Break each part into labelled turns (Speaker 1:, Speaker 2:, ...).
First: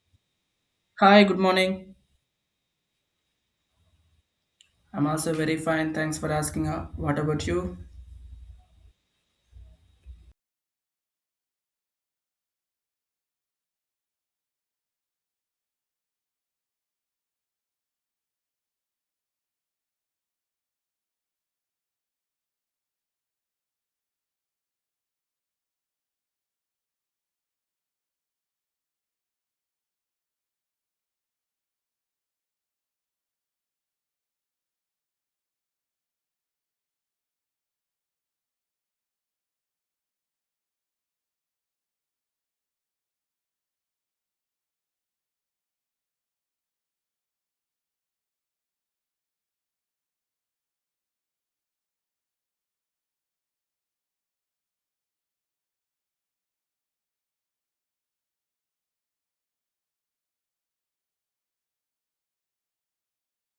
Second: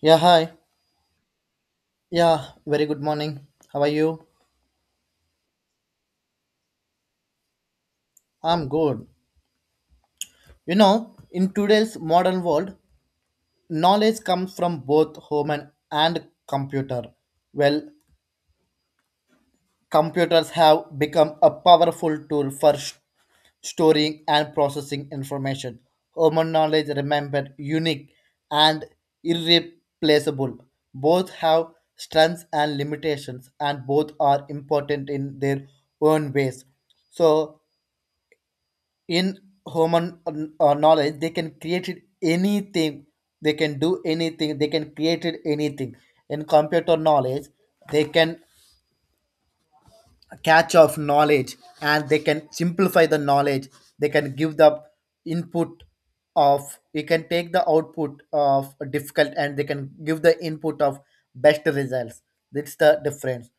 Speaker 1: Yeah, hi.
Speaker 2: Hi, good morning.
Speaker 1: Yeah, very good morning. How are you?
Speaker 2: I'm also very fine. Thanks for asking. What about you?
Speaker 1: I'm good. You know, in today's modern world, knowledge comes from both home and computer. Well, computers have become a powerful tool for storing and processing information. Human knowledge remembered unique and irreplaceable. Both have strengths and limitations, and both are important in their own ways. So, in human knowledge they can create it anything, they can do anything, they can create it anything. In computer knowledge they can catch of knowledge and they can simplify the knowledge, they can give the input of, we can take the output of difficult and they can give the input of best results. That's the difference.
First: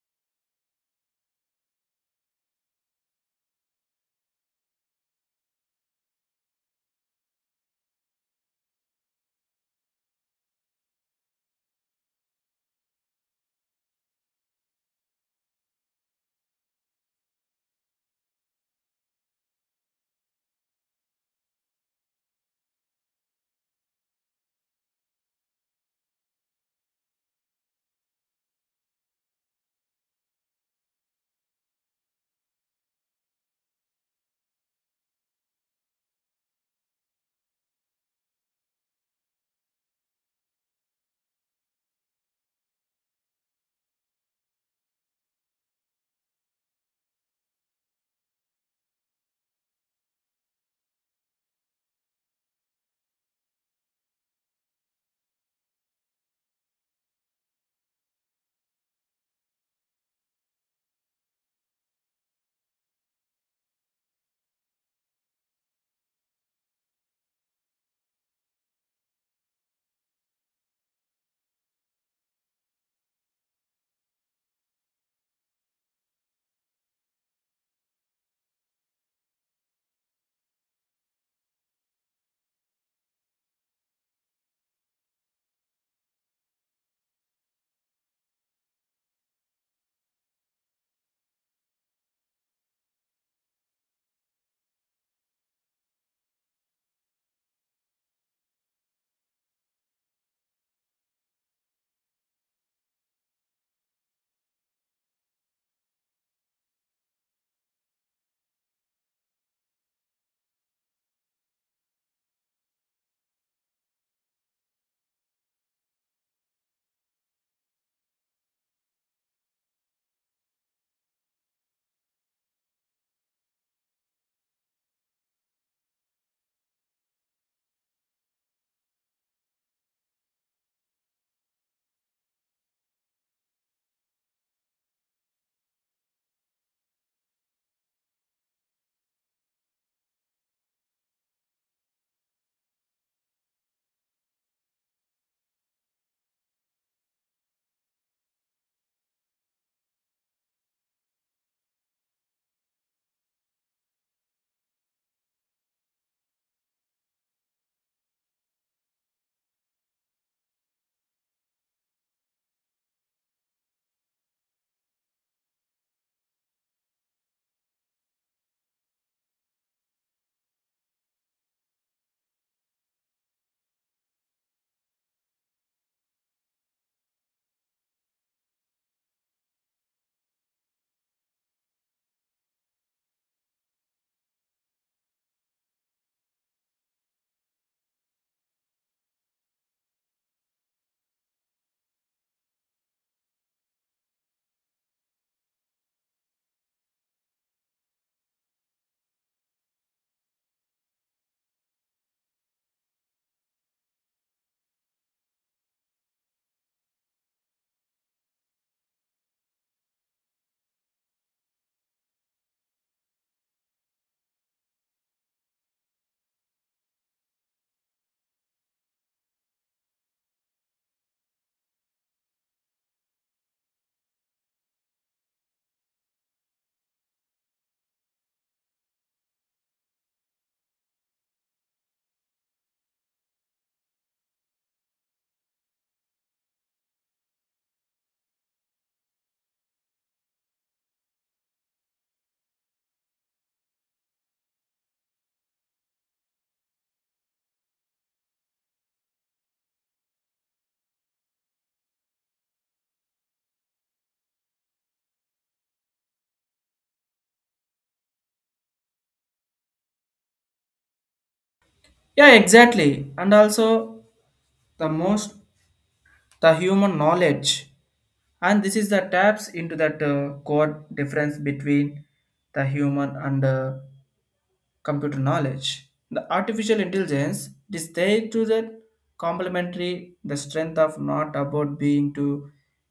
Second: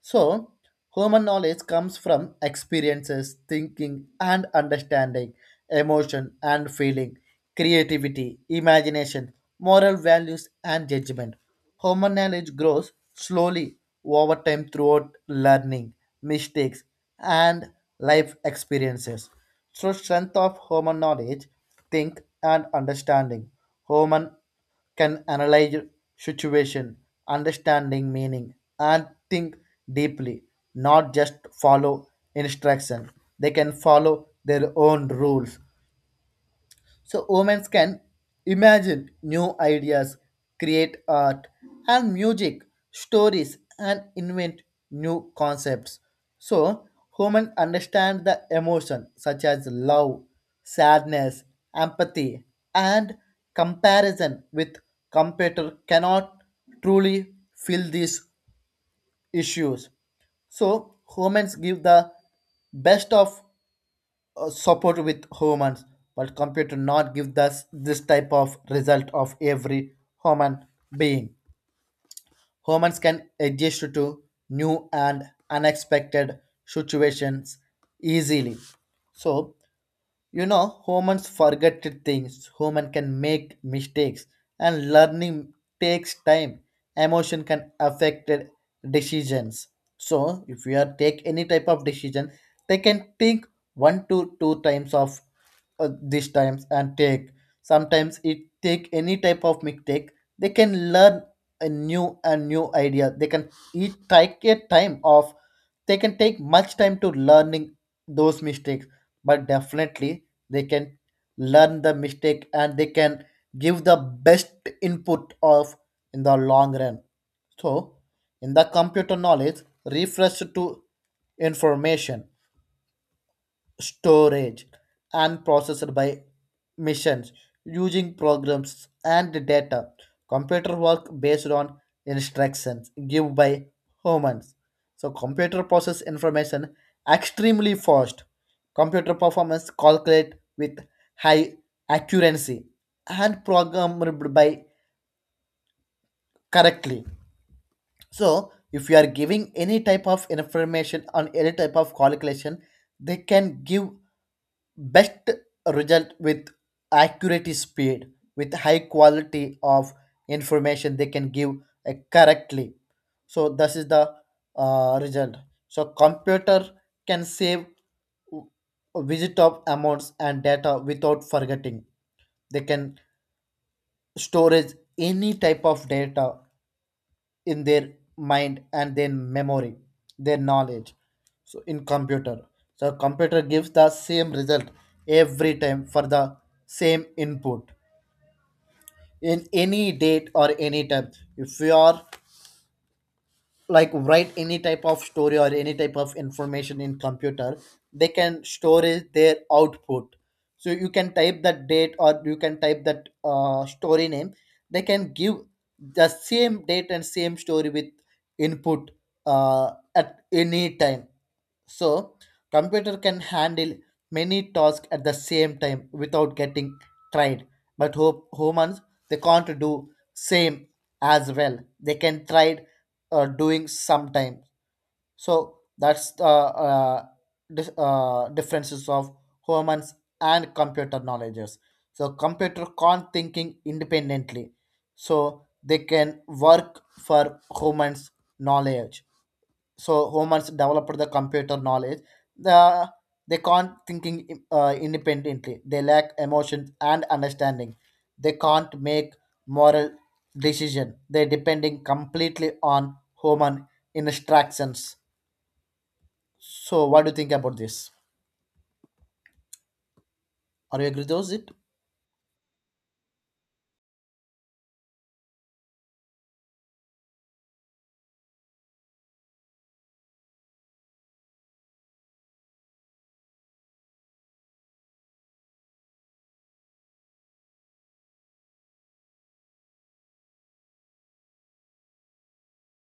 Speaker 1: So human knowledge comes from experiences, thinking and understanding, emotion and feeling, creativity, imagination, moral values and judgment. Human knowledge grows slowly over time throughout learning, mistakes, and life experiences. So, strength of human knowledge, think and understanding. Human can analyze situation, understanding meaning, and think deeply, not just follow instruction. They can follow their own rules, so women can imagine new ideas, create art and music, stories and invent new concepts. So women understand the emotion such as love, sadness, empathy and comparison with computer cannot truly feel these issues. So humans give the best of support with humans, but computer not give us this type of result of every human being. Humans can adjust to new and unexpected situations easily. So you know, humans forget things. Human can make mistakes, and learning takes time. Emotion can affect decisions. So, if you are take any type of decision, they can think one to two times of these times and take. Sometimes it take any type of mistake. They can learn a new and new idea. They can it take a time of, they can take much time to learning those mistakes, but definitely they can learn the mistake and they can give the best input of in the long run. So in the computer, knowledge refers to information storage, and processed by machines using programs and data. Computer work based on instructions given by humans. So computer process information extremely fast. Computer performance calculate with high accuracy and programmed by correctly. So if you are giving any type of information on any type of calculation, they can give best result with accurate speed, with high quality of information they can give correctly. So this is the result. So computer can save w- visit of amounts and data without forgetting. They can storage any type of data in their mind and their memory, their knowledge. So in computer, so computer gives the same result every time for the same input in any date or any time. If you are like write any type of story or any type of information in computer, they can store it, their output. So you can type that date or you can type that story name, they can give the same date and same story with input at any time. So computer can handle many tasks at the same time without getting tried, but hope humans, they can't do same as well, they can try doing sometimes. So that's the differences of humans and computer knowledges. So computer can't thinking independently. So they can work for humans knowledge. So humans developed the computer knowledge, the they can't thinking independently, they lack emotions and understanding, they can't make moral decision, they're depending completely on human instructions. So what do you think about this? Are you agree with it?
Speaker 2: Yeah, exactly. And also, the most the human knowledge, and this is the taps into that core difference between the human and computer knowledge. The artificial intelligence it is there to the complementary the strength of not about being to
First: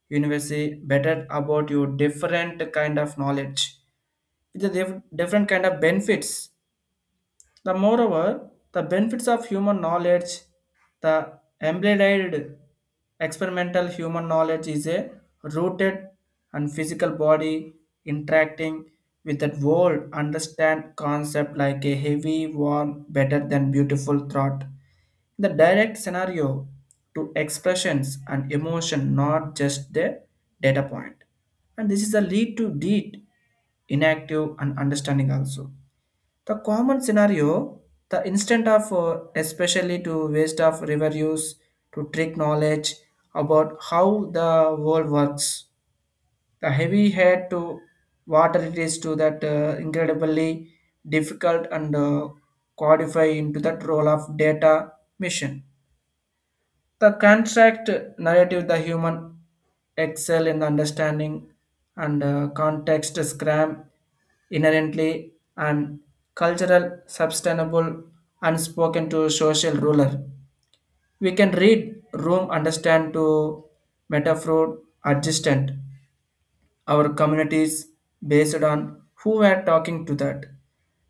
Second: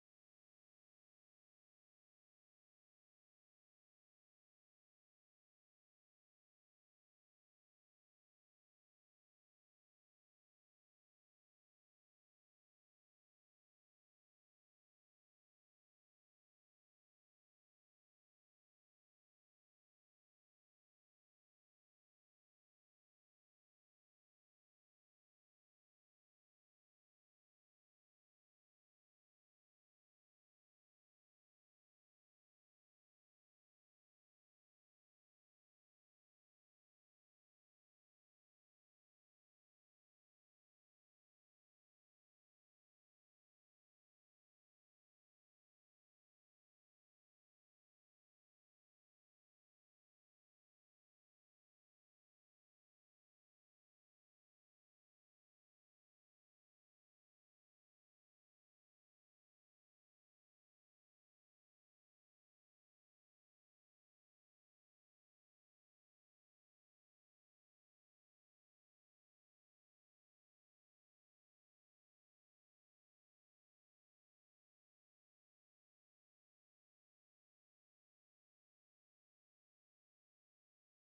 Speaker 2: university better about your different kind of knowledge. It's a different kind of benefits the moreover, the benefits of human knowledge, the embodied experimental human knowledge is a rooted and physical body interacting with that world understand concept like a heavy, warm, better than beautiful thought. The direct scenario to expressions and emotion, not just the data point. And this is a lead to deed, inactive and understanding also. The common scenario, the instant of especially to waste of reviews, to trick knowledge about how the world works. The heavy head to water it is to that incredibly difficult and codify into that role of data mission. The contract narrative, the human excel in the understanding and context scram inherently and cultural sustainable unspoken to social ruler. We can read room understand to metaphor adjacent our communities based on who were talking to that.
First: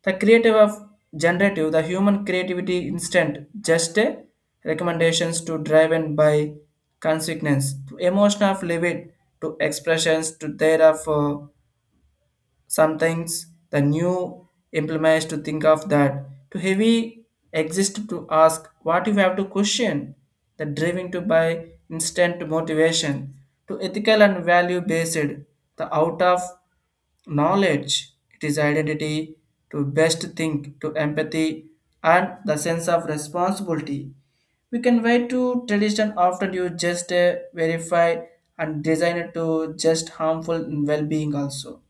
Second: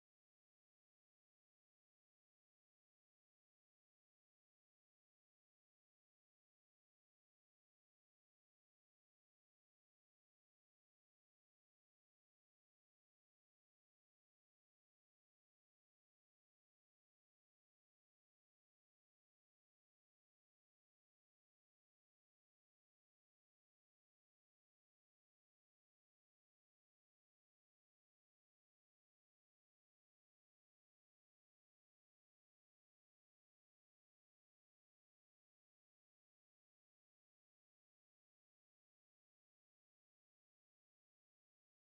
Speaker 2: The creative of generative, the human creativity instant, just a recommendations to driven by consequence, to emotion of livid, to expressions, to thereof. Sometimes the new implements to think of that to heavy exist to ask what you have to question, the driving to buy instant motivation, to ethical and value based, the out of knowledge, it is identity to best think, to empathy, and the sense of responsibility. We can wait to tradition often you just verify and design it to just harmful well being also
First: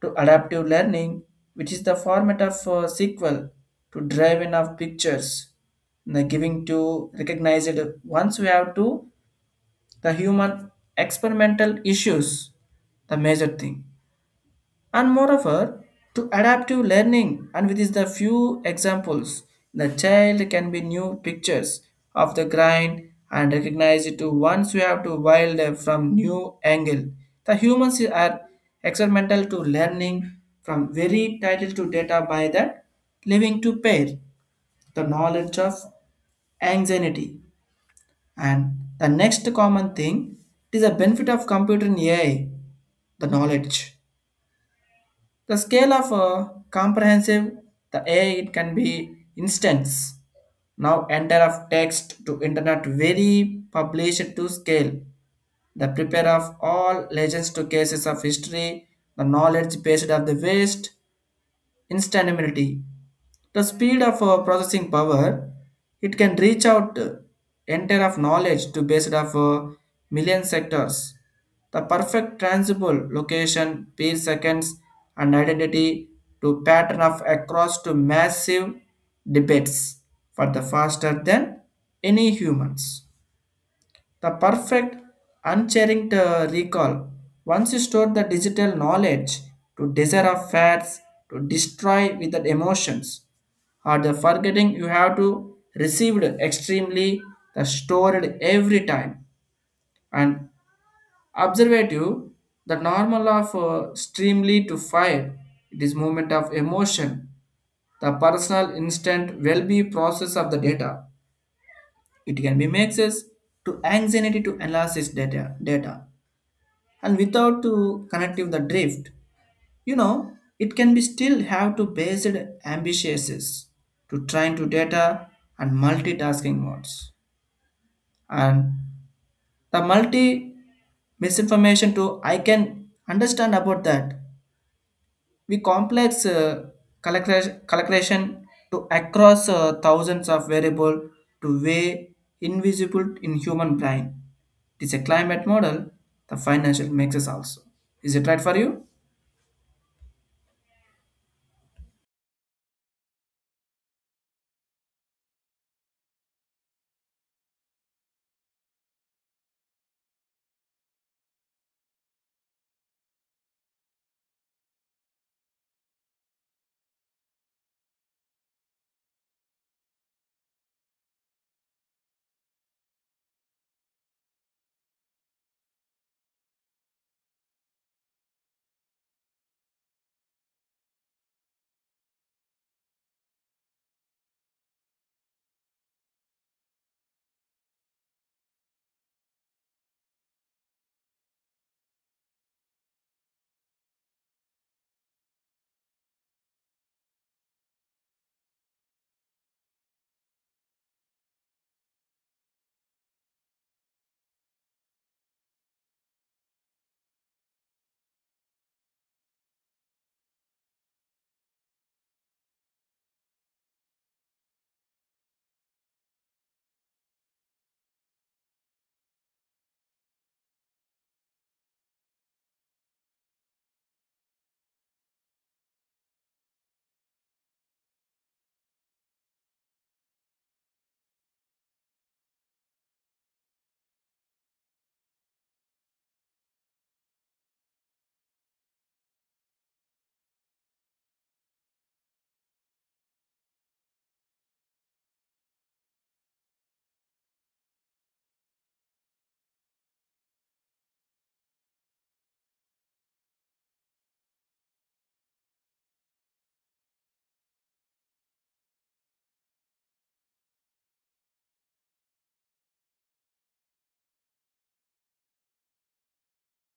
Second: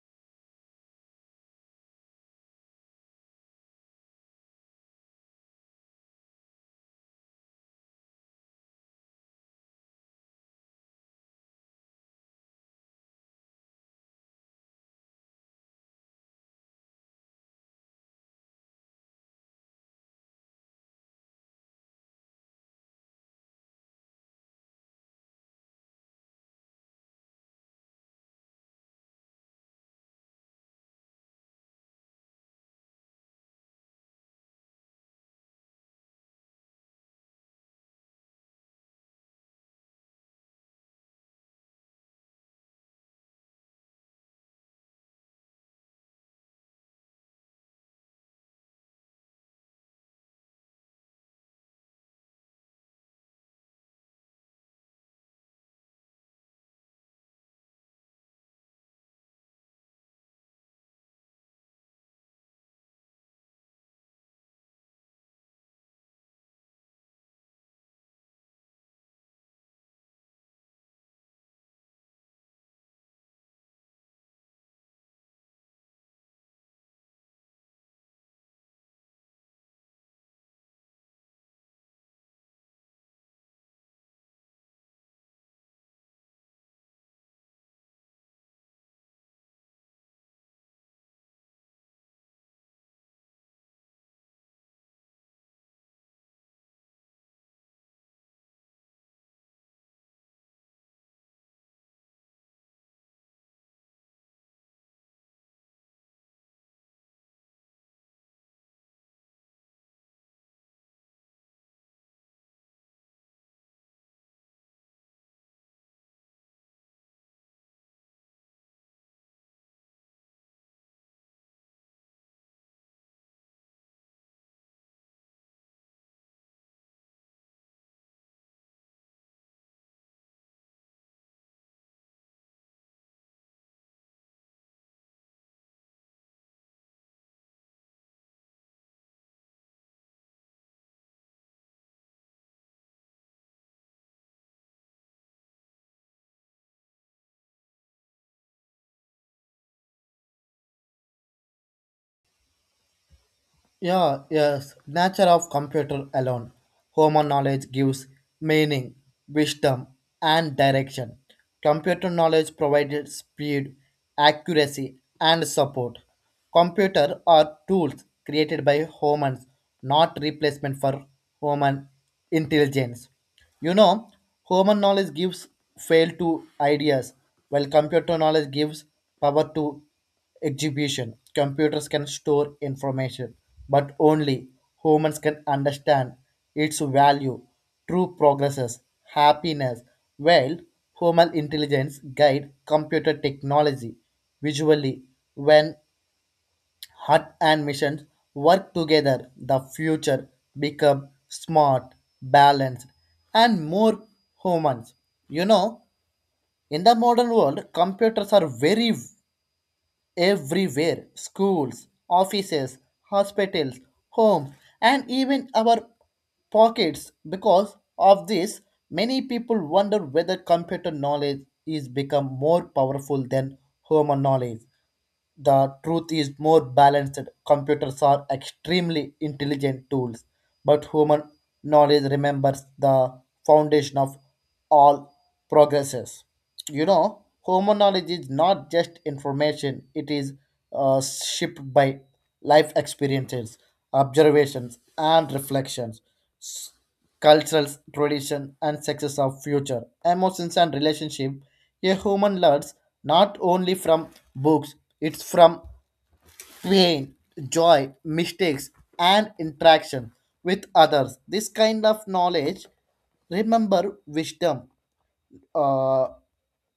Speaker 2: to adaptive learning, which is the format of SQL to drive in of pictures, the giving to recognize it. Once we have to the human experimental issues, the major thing. And moreover, to adaptive learning and with is the few examples, the child can be new pictures of the grind and recognize it to once you have to wild from new angle. The humans are experimental to learning from very title to data by that living to pair the knowledge of anxiety. And the next common thing it is a benefit of computer in AI, the knowledge. The scale of comprehensive the A I it can be instance. Now enter of text to internet very published to scale. The prepare of all legends to cases of history, the knowledge based of the waste, instant immunity. The speed of processing power, it can reach out entire of knowledge to based of million sectors. The perfect transable location, per seconds, and identity to pattern of across to massive debates for the faster than any humans. The perfect, unchanging recall. Once you store the digital knowledge to desire of facts, to destroy with the emotions, or the forgetting you have to received extremely the stored every time. And observative, the normal of extremely to fire, it is movement of emotion, the personal instant will be process of the data. It can be makes us to anxiety to analysis data and without to connective the drift you know it can be still have to based ambitiouses to trying to data and multitasking modes and the multi misinformation to I can understand about that we complex collection to across thousands of variable to way invisible in human brain. It is a climate model the financial mixes also. Is it right for you?
Speaker 1: Yeah, yes, nature of computer alone. Human knowledge gives meaning, wisdom, and direction. Computer knowledge provided speed, accuracy, and support. Computer are tools created by humans, not replacement for human intelligence. You know, human knowledge gives fail to ideas, while computer knowledge gives power to exhibition. Computers can store information, but only humans can understand its value. True progresses, happiness, while human intelligence guide computer technology visually. When heart and missions work together, the future become smart, balanced, and more humans. You know, in the modern world, computers are very everywhere, schools, offices, hospitals, homes, and even our pockets. Because of this, many people wonder whether computer knowledge is become more powerful than human knowledge. The truth is more balanced. Computers are extremely intelligent tools, but human knowledge remembers the foundation of all progresses. You know, human knowledge is not just information, it is shaped by life experiences, observations, and reflections, cultural tradition, and success of future, emotions, and relationship. A human learns not only from books, it's from pain, joy, mistakes, and interaction with others. This kind of knowledge, remember wisdom, uh,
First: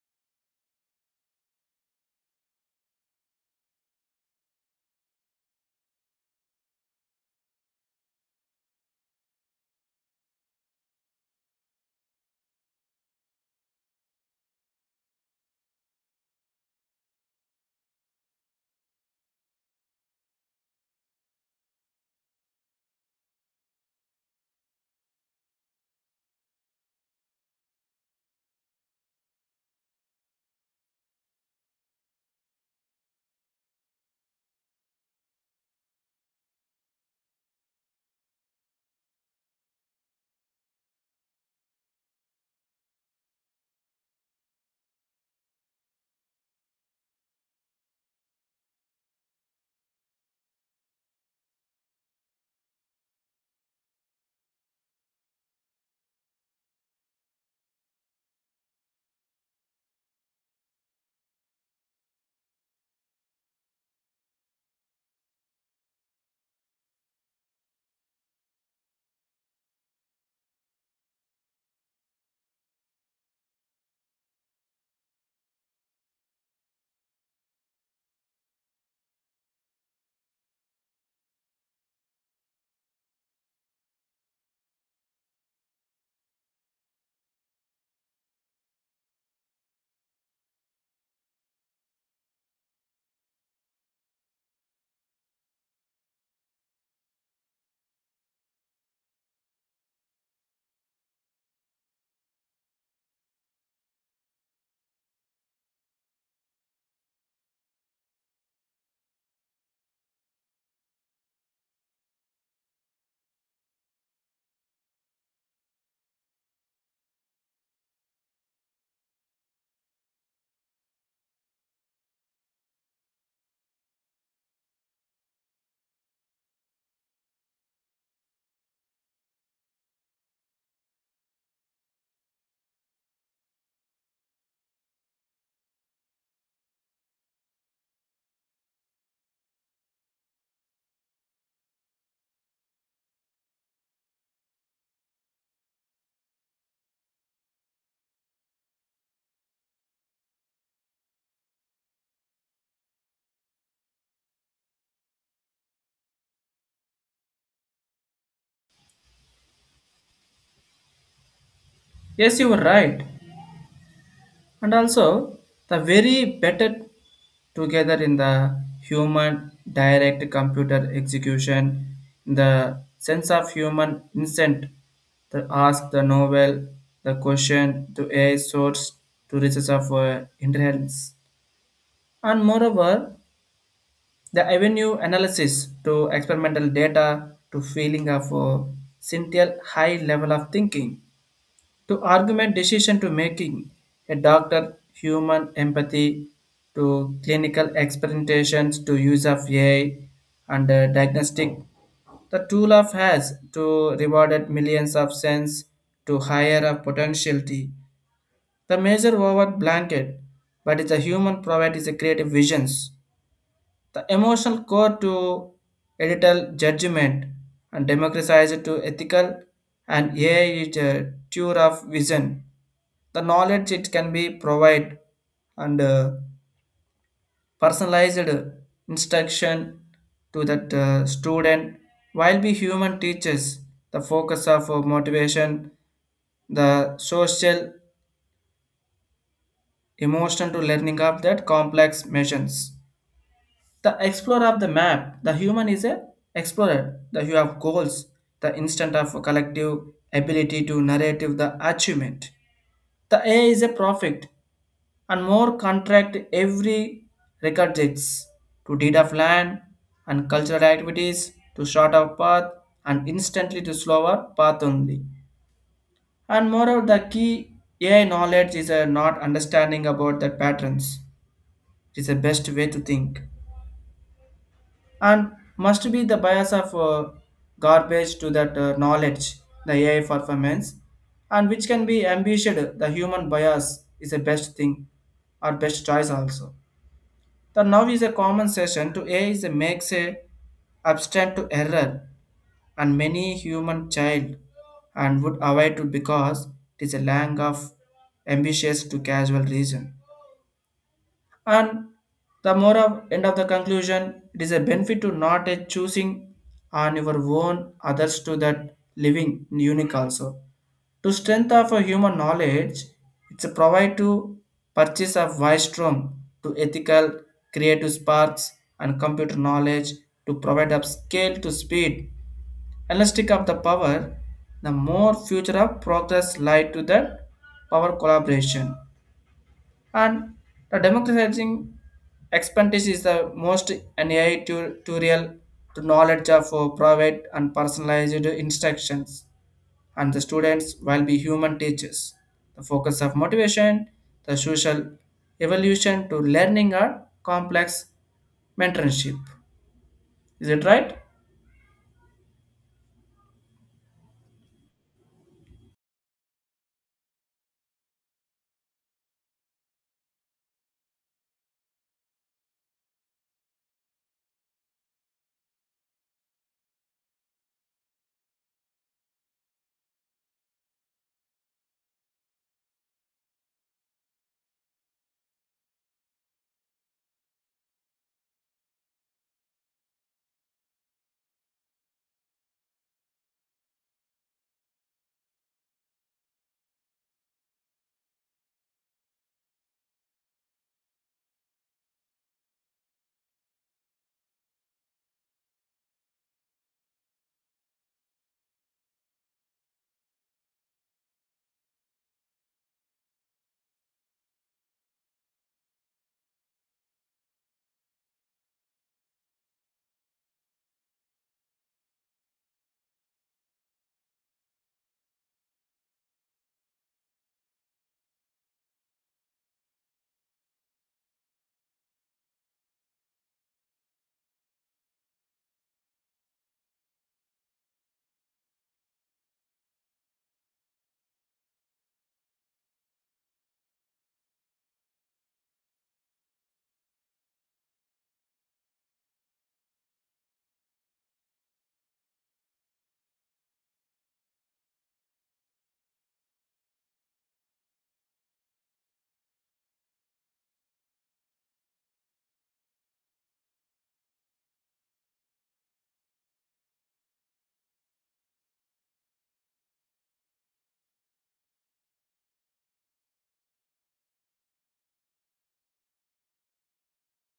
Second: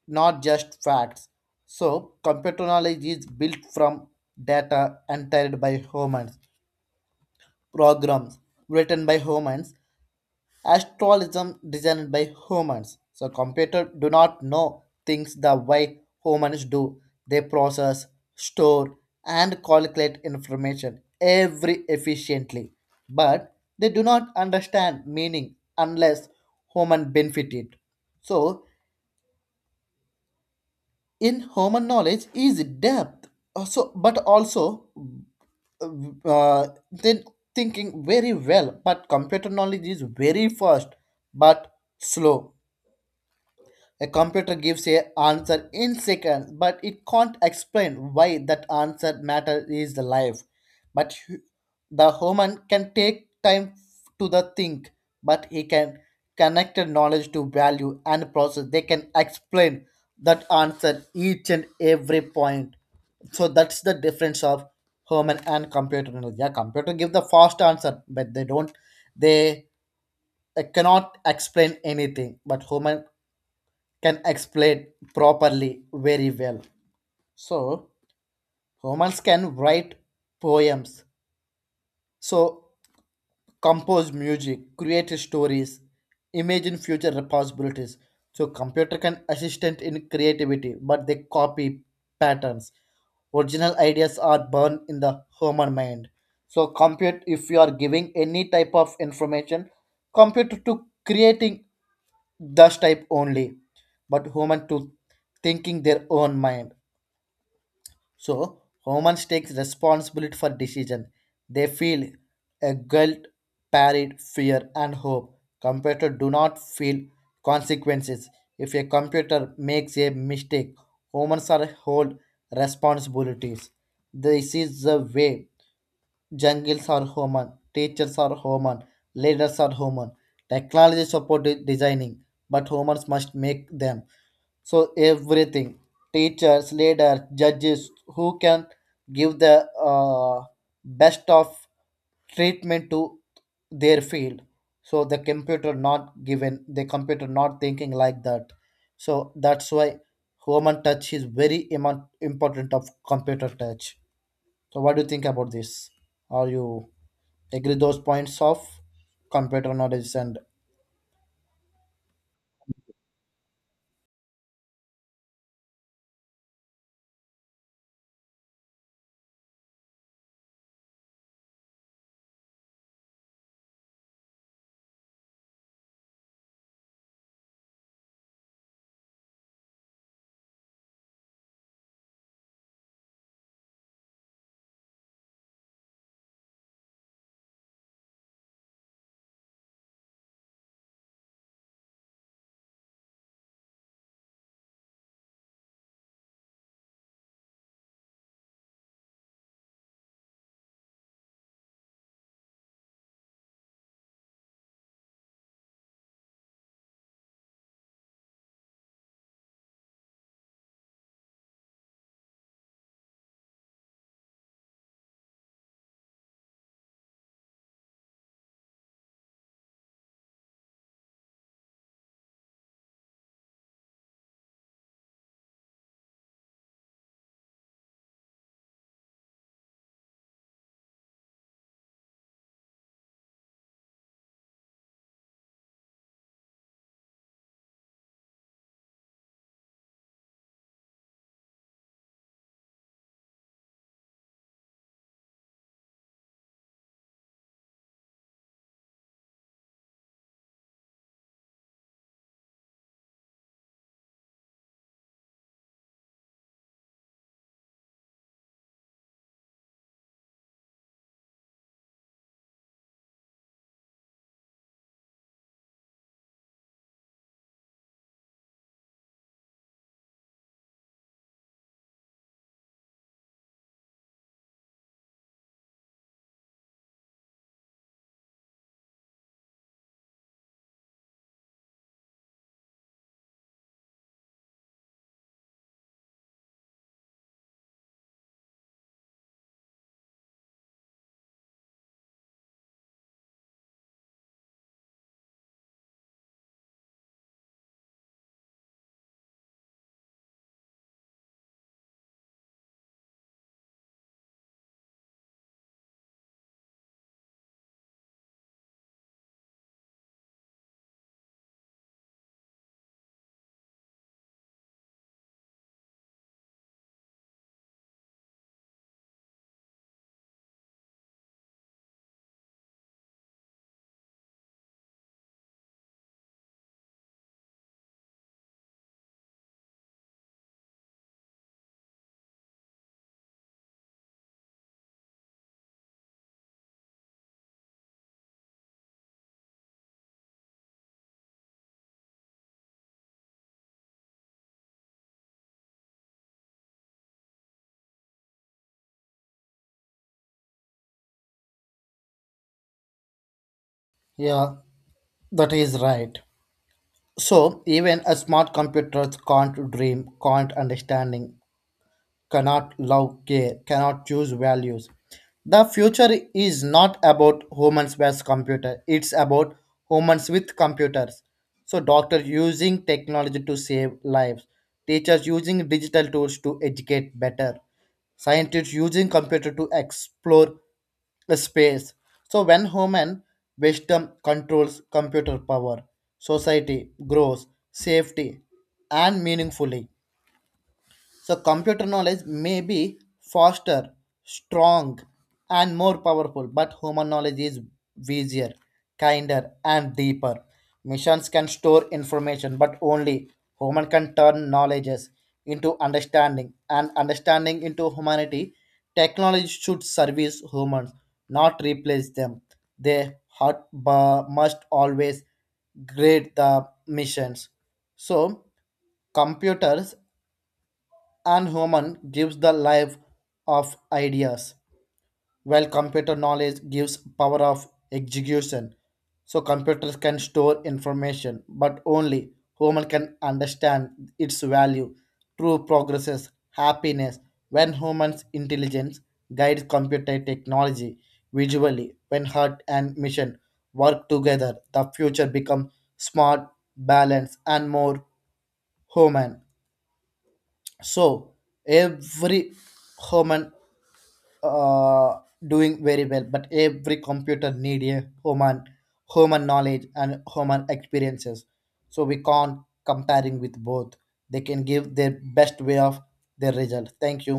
Speaker 1: not just facts. So, computer knowledge is built from data entered by humans, programs written by humans, astrologism designed by humans. So computers do not know things the way humans do. They process, store, and calculate information every efficiently. But they do not understand meaning unless human benefit it. So in human knowledge is depth. So but also then thinking very well, but computer knowledge is very fast but slow. A computer gives a answer in seconds, but it can't explain why that answer matter is alive. But hu- the human can take time to the think, but he can connect the knowledge to value and process. They can explain that answer each and every point. So that's the difference of human and computer knowledge. Yeah, computer give the fast answer, but they don't. They cannot explain anything, but human can explain properly very well. So humans can write poems, so compose music, create stories, imagine future possibilities. So computer can assistant in creativity, but they copy patterns. Original ideas are born in the human mind. So compute if you are giving any type of information, compute to creating thus type only, but human to thinking their own mind. So humans takes responsibility for decision. They feel a guilt, parried fear and hope. Computer do not feel consequences. If a computer makes a mistake, humans are hold responsibilities. This is the way. Jungles are human, teachers are human, leaders are human. Technology support designing, but humans must make them. So everything, teachers, leaders, judges, who can give the best of treatment to their field. So the computer not given, the computer not thinking like that. So that's why human touch is very important of computer touch. So what do you think about this? Are you agree those points of computer knowledge and
Speaker 2: Yes, you were right. And also, the very better together in the human direct computer execution, the sense of human instinct to ask the novel, the question to a source to research of intelligence. And moreover, the avenue analysis to experimental data to feeling of a sincere high level of thinking to argument decision to making a doctor human empathy to clinical experimentations to use of AI and diagnostic. The tool of has to rewarded millions of cents to higher a potentiality. The major over blanket, but the human provide is a creative visions the emotional core to editorial judgment and democratized to ethical and AI is a tour of vision. The knowledge it can be provide and personalized instruction to that student while we human teachers the focus of motivation the social emotion to learning of that complex missions. The explorer of the map, the human is a explorer. The you have goals, the instant of collective ability to narrative the achievement. The AI is a prophet and more contract every record dates to deed of land and cultural activities to short of path and instantly to slower path only. And moreover, the key AI knowledge is a not understanding about the patterns. It is the best way to think. And must be the bias of garbage to that knowledge, the AI performance, and which can be ambitioned. The human bias is the best thing or best choice also. The now is a common session to AI is a makes a abstract to error and many human child and would avoid it because it is a lack of ambitious to casual reason. And the more of end of the conclusion, it is a benefit to not a choosing on your own others to that living unique also. To strength of a human knowledge, it's a provide to purchase of wise strong to ethical, creative sparks and computer knowledge to provide up scale to speed, elastic of the power, the more future of progress lie to that power collaboration and the democratizing expertise is the most an AI tutorial to knowledge of private and personalized instructions and the students will be human teachers. The focus of motivation, the social evolution to learning or complex mentorship. Is it right?
Speaker 1: yeah, that is right. So even a smart computer can't dream, can't understanding, cannot love care, cannot choose values. The future is not about humans versus computer. It's about humans with computers. So doctors using technology to save lives, teachers using digital tools to educate better, scientists using computer to explore the space. So when human wisdom controls computer power, society grows safety and meaningfully. So, computer knowledge may be faster, strong, and more powerful, but human knowledge is busier, kinder, and deeper. Machines can store information, but only human can turn knowledges into understanding, and understanding into humanity. Technology should service humans, not replace them. They hot, must always grade the missions. So, computers and human gives the life of ideas, while computer knowledge gives power of execution. So computers can store information, but only human can understand its value. True progresses happiness when human's intelligence guides computer technology visually. When heart and mission work together, the future becomes smart, balanced, and more human. So every human uh, doing very well, but every computer need a human, human knowledge and human experiences. So we can't comparing with both. They can give their best way of their result. Thank you.